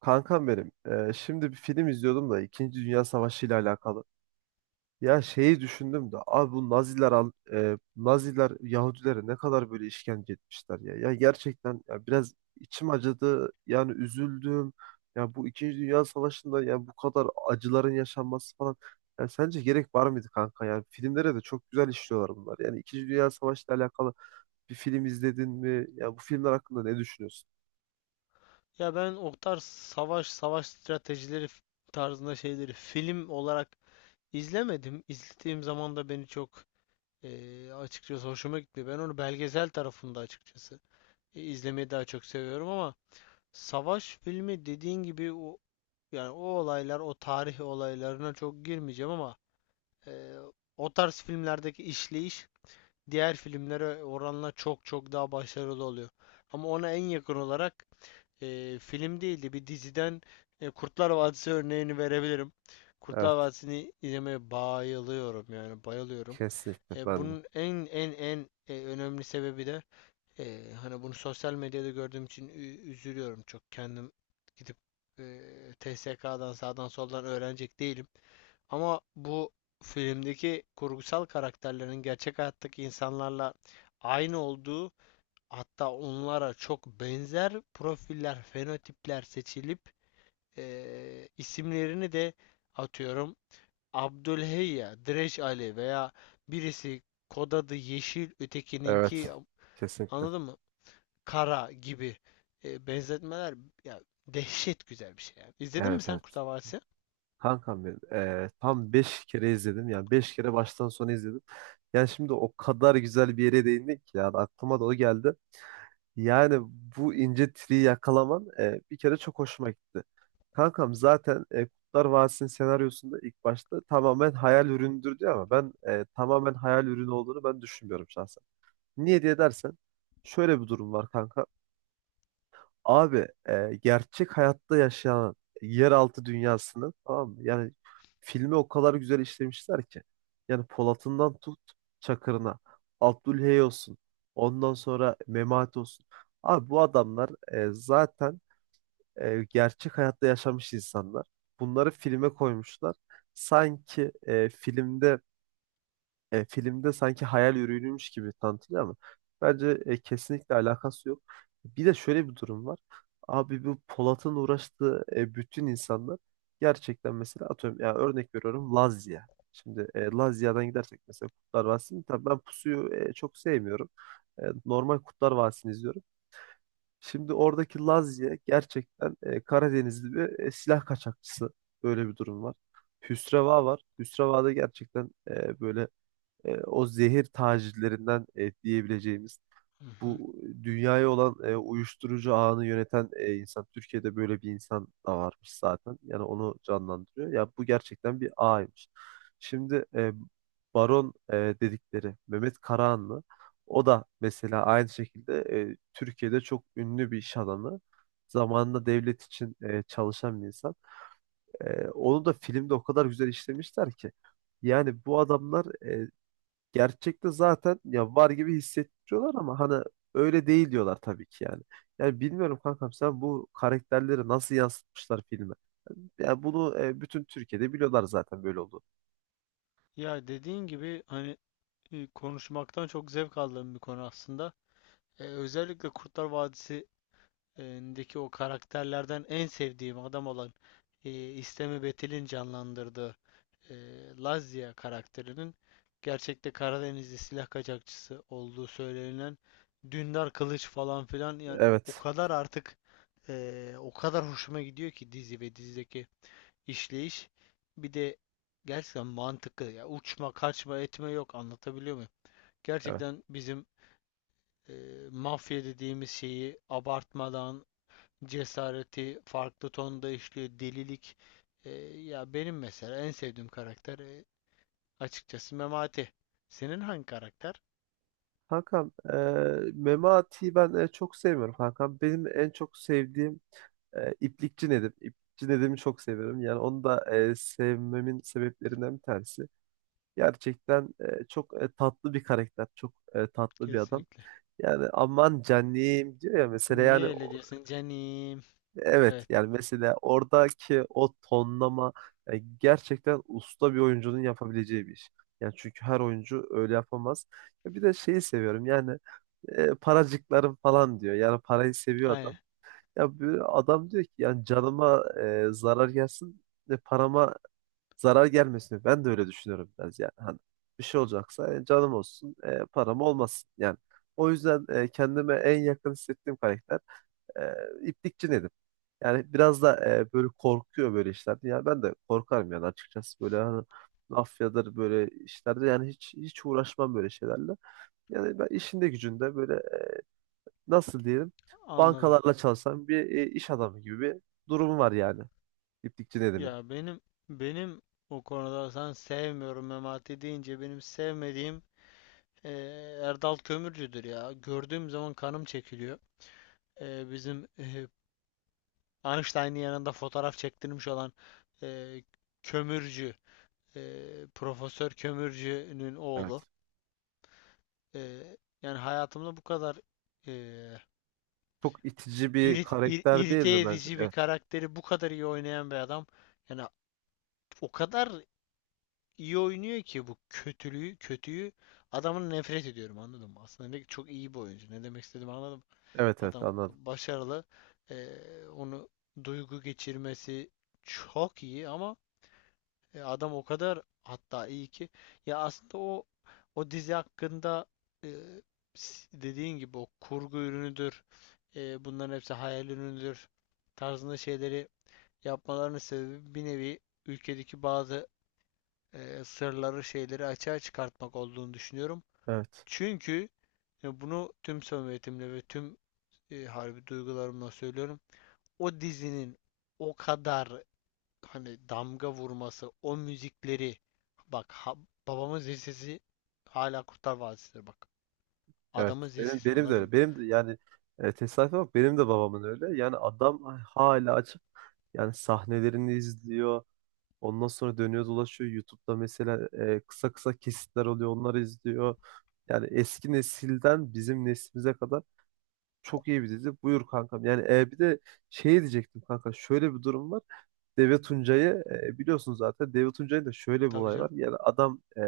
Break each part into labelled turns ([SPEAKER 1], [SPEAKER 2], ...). [SPEAKER 1] Kankam benim, şimdi bir film izliyordum da İkinci Dünya Savaşı ile alakalı. Ya şeyi düşündüm de abi bu Naziler Naziler Yahudilere ne kadar böyle işkence etmişler ya. Ya gerçekten ya biraz içim acıdı. Yani üzüldüm. Ya bu İkinci Dünya Savaşı'nda ya bu kadar acıların yaşanması falan. Ya sence gerek var mıydı kanka? Yani filmlere de çok güzel işliyorlar bunlar. Yani İkinci Dünya Savaşı ile alakalı bir film izledin mi? Ya bu filmler hakkında ne düşünüyorsun?
[SPEAKER 2] Ya ben o tarz savaş, stratejileri tarzında şeyleri film olarak izlemedim. İzlediğim zaman da beni çok açıkçası hoşuma gitmiyor. Ben onu belgesel tarafında açıkçası izlemeyi daha çok seviyorum ama savaş filmi dediğin gibi o yani o olaylar, o tarih olaylarına çok girmeyeceğim ama eee, o tarz filmlerdeki işleyiş diğer filmlere oranla çok çok daha başarılı oluyor. Ama ona en yakın olarak film değildi, bir diziden Kurtlar Vadisi örneğini verebilirim. Kurtlar
[SPEAKER 1] Evet,
[SPEAKER 2] Vadisi'ni izlemeye bayılıyorum, yani bayılıyorum.
[SPEAKER 1] kesinlikle
[SPEAKER 2] E,
[SPEAKER 1] ben de.
[SPEAKER 2] bunun en en en e, önemli sebebi de hani bunu sosyal medyada gördüğüm için üzülüyorum, çok kendim gidip e, TSK'dan sağdan soldan öğrenecek değilim. Ama bu filmdeki kurgusal karakterlerin gerçek hayattaki insanlarla aynı olduğu, hatta onlara çok benzer profiller, fenotipler seçilip isimlerini de atıyorum Abdülheyya, Direç Ali veya birisi kod adı yeşil,
[SPEAKER 1] Evet.
[SPEAKER 2] ötekininki,
[SPEAKER 1] Kesinlikle.
[SPEAKER 2] anladın mı? Kara gibi benzetmeler, ya dehşet güzel bir şey yani. İzledin mi
[SPEAKER 1] Evet,
[SPEAKER 2] sen
[SPEAKER 1] evet.
[SPEAKER 2] Kurtlar Vadisi?
[SPEAKER 1] Kankam benim. Tam 5 kere izledim. Yani 5 kere baştan sona izledim. Yani şimdi o kadar güzel bir yere değindik ki. Yani aklıma da o geldi. Yani bu ince triyi yakalaman bir kere çok hoşuma gitti. Kankam zaten Kurtlar Vadisi'nin senaryosunda ilk başta tamamen hayal ürünüdür diyor ama ben tamamen hayal ürünü olduğunu ben düşünmüyorum şahsen. Niye diye dersen şöyle bir durum var kanka. Abi gerçek hayatta yaşayan yeraltı dünyasını, tamam mı? Yani filmi o kadar güzel işlemişler ki. Yani Polat'ından tut Çakır'ına, Abdülhey olsun, ondan sonra Memati olsun. Abi bu adamlar zaten gerçek hayatta yaşamış insanlar. Bunları filme koymuşlar. Sanki filmde sanki hayal ürünüymüş gibi tanıtılıyor ama bence kesinlikle alakası yok. Bir de şöyle bir durum var. Abi bu Polat'ın uğraştığı bütün insanlar gerçekten, mesela atıyorum, ya örnek veriyorum, Lazya. Şimdi Lazya'dan gidersek mesela Kurtlar Vadisi'ni, tabii ben Pusu'yu çok sevmiyorum. Normal Kurtlar Vadisi'ni izliyorum. Şimdi oradaki Lazya gerçekten Karadenizli bir silah kaçakçısı. Böyle bir durum var. Hüsreva var. Hüsreva da gerçekten böyle o zehir tacirlerinden diyebileceğimiz
[SPEAKER 2] Hı hı.
[SPEAKER 1] bu dünyaya olan uyuşturucu ağını yöneten insan, Türkiye'de böyle bir insan da varmış zaten. Yani onu canlandırıyor. Ya bu gerçekten bir ağymış. Şimdi Baron dedikleri Mehmet Karahanlı, o da mesela aynı şekilde Türkiye'de çok ünlü bir iş adamı. Zamanında devlet için çalışan bir insan. Onu da filmde o kadar güzel işlemişler ki. Yani bu adamlar, gerçekte zaten ya var gibi hissettiriyorlar ama hani öyle değil diyorlar tabii ki, yani. Yani bilmiyorum kankam, sen bu karakterleri nasıl yansıtmışlar filme. Yani bunu bütün Türkiye'de biliyorlar zaten, böyle oldu.
[SPEAKER 2] Ya dediğin gibi hani konuşmaktan çok zevk aldığım bir konu aslında. Özellikle Kurtlar Vadisi deki o karakterlerden en sevdiğim adam olan İstemi Betil'in canlandırdığı e, Lazia karakterinin gerçekte Karadenizli silah kaçakçısı olduğu söylenilen Dündar Kılıç falan filan, yani o
[SPEAKER 1] Evet.
[SPEAKER 2] kadar artık o kadar hoşuma gidiyor ki dizi ve dizideki işleyiş. Bir de gerçekten mantıklı, ya uçma kaçma etme yok, anlatabiliyor muyum?
[SPEAKER 1] Evet.
[SPEAKER 2] Gerçekten bizim e, mafya dediğimiz şeyi abartmadan cesareti farklı tonda işliyor. Delilik. E, Ya benim mesela en sevdiğim karakter açıkçası Memati. Senin hangi karakter?
[SPEAKER 1] Kankam, Memati'yi ben çok sevmiyorum kankam. Benim en çok sevdiğim İplikçi Nedim. İplikçi Nedim'i çok severim. Yani onu da sevmemin sebeplerinden bir tanesi. Gerçekten çok tatlı bir karakter. Çok tatlı bir adam.
[SPEAKER 2] Kesinlikle.
[SPEAKER 1] Yani "aman canım" diyor ya mesela,
[SPEAKER 2] Niye
[SPEAKER 1] yani
[SPEAKER 2] öyle diyorsun canim?
[SPEAKER 1] evet,
[SPEAKER 2] Evet.
[SPEAKER 1] yani mesela oradaki o tonlama yani gerçekten usta bir oyuncunun yapabileceği bir iş. Yani çünkü her oyuncu öyle yapamaz. Ya bir de şeyi seviyorum yani, "paracıklarım" falan diyor. Yani parayı seviyor
[SPEAKER 2] Aynen.
[SPEAKER 1] adam. Ya böyle adam diyor ki, yani canıma zarar gelsin ve parama zarar gelmesin. Ben de öyle düşünüyorum biraz yani. Hani bir şey olacaksa canım olsun, param olmasın yani. O yüzden kendime en yakın hissettiğim karakter e, İplikçi Nedim. Yani biraz da böyle korkuyor böyle işlerde. Yani ben de korkarım yani, açıkçası böyle, hani mafyadır böyle işlerde, yani hiç hiç uğraşmam böyle şeylerle. Yani ben işinde gücünde böyle, nasıl diyelim,
[SPEAKER 2] Anladım.
[SPEAKER 1] bankalarla çalışan bir iş adamı gibi bir durumu var yani, İplikçi Nedim'in.
[SPEAKER 2] Ya benim, benim o konuda sen sevmiyorum Memati deyince benim sevmediğim e, Erdal Kömürcü'dür ya. Gördüğüm zaman kanım çekiliyor. Bizim Einstein'ın yanında fotoğraf çektirmiş olan e, kömürcü, Profesör Kömürcü'nün oğlu. E, Yani hayatımda bu kadar e,
[SPEAKER 1] Çok itici bir karakter değil
[SPEAKER 2] irite
[SPEAKER 1] mi bence?
[SPEAKER 2] edici bir
[SPEAKER 1] Evet.
[SPEAKER 2] karakteri bu kadar iyi oynayan bir adam. Yani o kadar iyi oynuyor ki bu kötülüğü, kötüyü, adamın nefret ediyorum, anladın mı? Aslında ne, çok iyi bir oyuncu. Ne demek istediğimi anladım.
[SPEAKER 1] Evet, evet,
[SPEAKER 2] Adam
[SPEAKER 1] anladım.
[SPEAKER 2] başarılı. E, Onu duygu geçirmesi çok iyi ama adam o kadar hatta iyi ki ya aslında o dizi hakkında e, dediğin gibi o kurgu ürünüdür, bunların hepsi hayal ürünüdür tarzında şeyleri yapmalarının sebebi bir nevi ülkedeki bazı sırları şeyleri açığa çıkartmak olduğunu düşünüyorum.
[SPEAKER 1] Evet.
[SPEAKER 2] Çünkü bunu tüm samimiyetimle ve tüm harbi duygularımla söylüyorum. O dizinin o kadar hani damga vurması, o müzikleri, bak ha- babamın zil sesi hala Kurtlar Vadisi'dir bak.
[SPEAKER 1] Evet.
[SPEAKER 2] Adamın zil
[SPEAKER 1] Benim
[SPEAKER 2] sesi,
[SPEAKER 1] benim de
[SPEAKER 2] anladım.
[SPEAKER 1] öyle. Benim de yani, tesadüfe bak, benim de babamın öyle. Yani adam hala açıp yani sahnelerini izliyor. Ondan sonra dönüyor dolaşıyor. YouTube'da mesela kısa kısa kesitler oluyor. Onları izliyor. Yani eski nesilden bizim neslimize kadar çok iyi bir dizi. Buyur kankam. Yani bir de şey diyecektim kanka. Şöyle bir durum var. Deve Tuncay'ı biliyorsun zaten. Deve Tuncay'ın da şöyle bir
[SPEAKER 2] Tabii
[SPEAKER 1] olay
[SPEAKER 2] canım.
[SPEAKER 1] var. Yani adam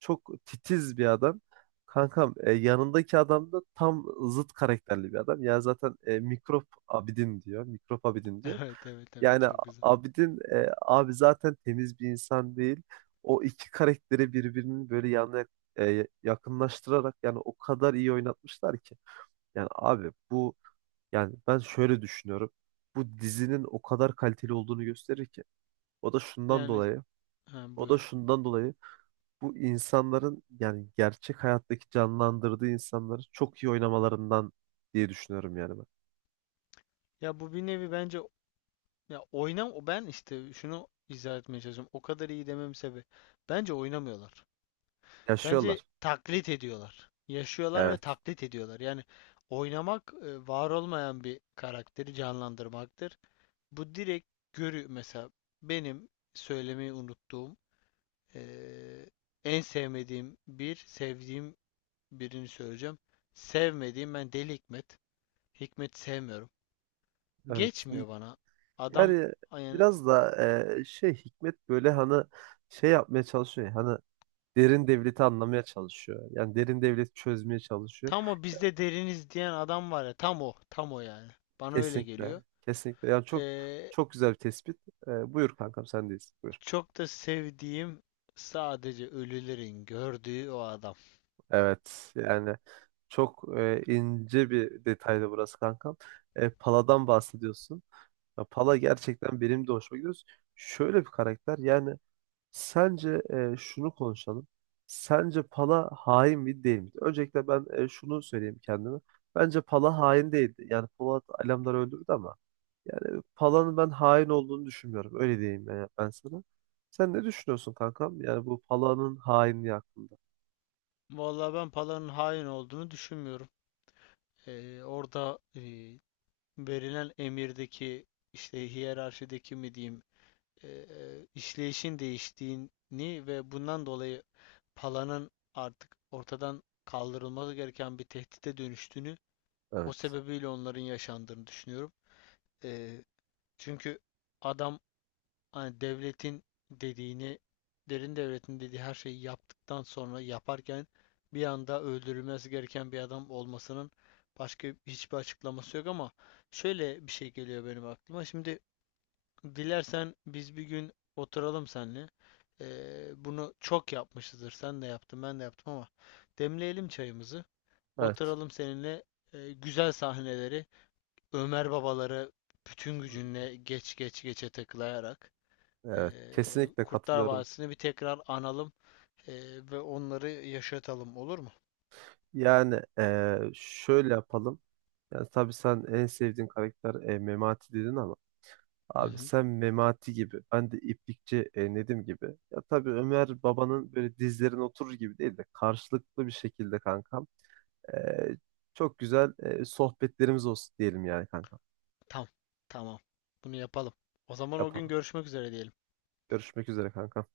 [SPEAKER 1] çok titiz bir adam. Kankam, yanındaki adam da tam zıt karakterli bir adam. Yani zaten Mikrop Abidin diyor. Mikrop Abidin diyor.
[SPEAKER 2] Evet, evet, evet,
[SPEAKER 1] Yani
[SPEAKER 2] çok güzel.
[SPEAKER 1] Abidin, abi zaten temiz bir insan değil. O iki karakteri birbirinin böyle yanına yakınlaştırarak yani o kadar iyi oynatmışlar ki. Yani abi bu, yani ben şöyle düşünüyorum. Bu dizinin o kadar kaliteli olduğunu gösterir ki. O da şundan
[SPEAKER 2] Yani
[SPEAKER 1] dolayı.
[SPEAKER 2] ha,
[SPEAKER 1] O da
[SPEAKER 2] buyur.
[SPEAKER 1] şundan dolayı. Bu insanların, yani gerçek hayattaki canlandırdığı insanları çok iyi oynamalarından diye düşünüyorum yani ben.
[SPEAKER 2] Ya bu bir nevi bence ya oynam o ben işte şunu izah etmeye çalışıyorum. O kadar iyi dememin sebebi bence oynamıyorlar. Bence
[SPEAKER 1] Yaşıyorlar.
[SPEAKER 2] taklit ediyorlar. Yaşıyorlar ve
[SPEAKER 1] Evet.
[SPEAKER 2] taklit ediyorlar. Yani oynamak var olmayan bir karakteri canlandırmaktır. Bu direkt görü mesela benim söylemeyi unuttuğum eee, en sevmediğim, bir sevdiğim birini söyleyeceğim. Sevmediğim ben Deli Hikmet. Hikmet sevmiyorum.
[SPEAKER 1] Evet.
[SPEAKER 2] Geçmiyor bana. Adam
[SPEAKER 1] Yani
[SPEAKER 2] yani
[SPEAKER 1] biraz da şey, Hikmet böyle hani şey yapmaya çalışıyor. Ya, hani derin devleti anlamaya çalışıyor. Yani derin devleti çözmeye çalışıyor.
[SPEAKER 2] tam o bizde deriniz diyen adam var ya, tam o, tam o yani. Bana öyle geliyor.
[SPEAKER 1] Kesinlikle. Kesinlikle. Yani çok
[SPEAKER 2] Eee,
[SPEAKER 1] çok güzel bir tespit. Buyur kankam, sendeyiz. Buyur.
[SPEAKER 2] Çok da sevdiğim, sadece ölülerin gördüğü o adam.
[SPEAKER 1] Evet. Yani çok ince bir detaydı burası kankam. Pala'dan bahsediyorsun. Ya, Pala gerçekten benim de hoşuma gidiyor. Şöyle bir karakter. Yani sence şunu konuşalım. Sence Pala hain mi değil mi? Öncelikle ben şunu söyleyeyim kendime. Bence Pala hain değildi. Yani Polat Alemdar'ı öldürdü ama yani Pala'nın ben hain olduğunu düşünmüyorum. Öyle diyeyim ben, sana. Sen ne düşünüyorsun kankam? Yani bu Pala'nın hainliği hakkında.
[SPEAKER 2] Vallahi ben Pala'nın hain olduğunu düşünmüyorum. Orada verilen emirdeki işte hiyerarşideki mi diyeyim, işleyişin değiştiğini ve bundan dolayı Pala'nın artık ortadan kaldırılması gereken bir tehdite dönüştüğünü, o
[SPEAKER 1] Evet.
[SPEAKER 2] sebebiyle onların yaşandığını düşünüyorum. E, Çünkü adam hani devletin dediğini, derin devletin dediği her şeyi yaptıktan sonra yaparken bir anda öldürülmesi gereken bir adam olmasının başka hiçbir açıklaması yok ama şöyle bir şey geliyor benim aklıma. Şimdi dilersen biz bir gün oturalım seninle. Bunu çok yapmışızdır. Sen de yaptın, ben de yaptım ama demleyelim çayımızı.
[SPEAKER 1] Evet.
[SPEAKER 2] Oturalım seninle güzel sahneleri, Ömer babaları bütün gücünle geçe takılayarak e,
[SPEAKER 1] Evet. Kesinlikle
[SPEAKER 2] Kurtlar
[SPEAKER 1] katılıyorum.
[SPEAKER 2] Vadisi'ni bir tekrar analım, e, ve onları yaşatalım, olur mu?
[SPEAKER 1] Yani şöyle yapalım. Yani tabii sen en sevdiğin karakter Memati dedin ama
[SPEAKER 2] Hı
[SPEAKER 1] abi,
[SPEAKER 2] hı.
[SPEAKER 1] sen Memati gibi, ben de İplikçi Nedim gibi. Ya tabii Ömer babanın böyle dizlerine oturur gibi değil de karşılıklı bir şekilde kankam. eee, çok güzel sohbetlerimiz olsun diyelim yani kankam.
[SPEAKER 2] Tamam. Tamam. Bunu yapalım. O zaman o gün
[SPEAKER 1] Yapalım.
[SPEAKER 2] görüşmek üzere diyelim.
[SPEAKER 1] Görüşmek üzere kanka.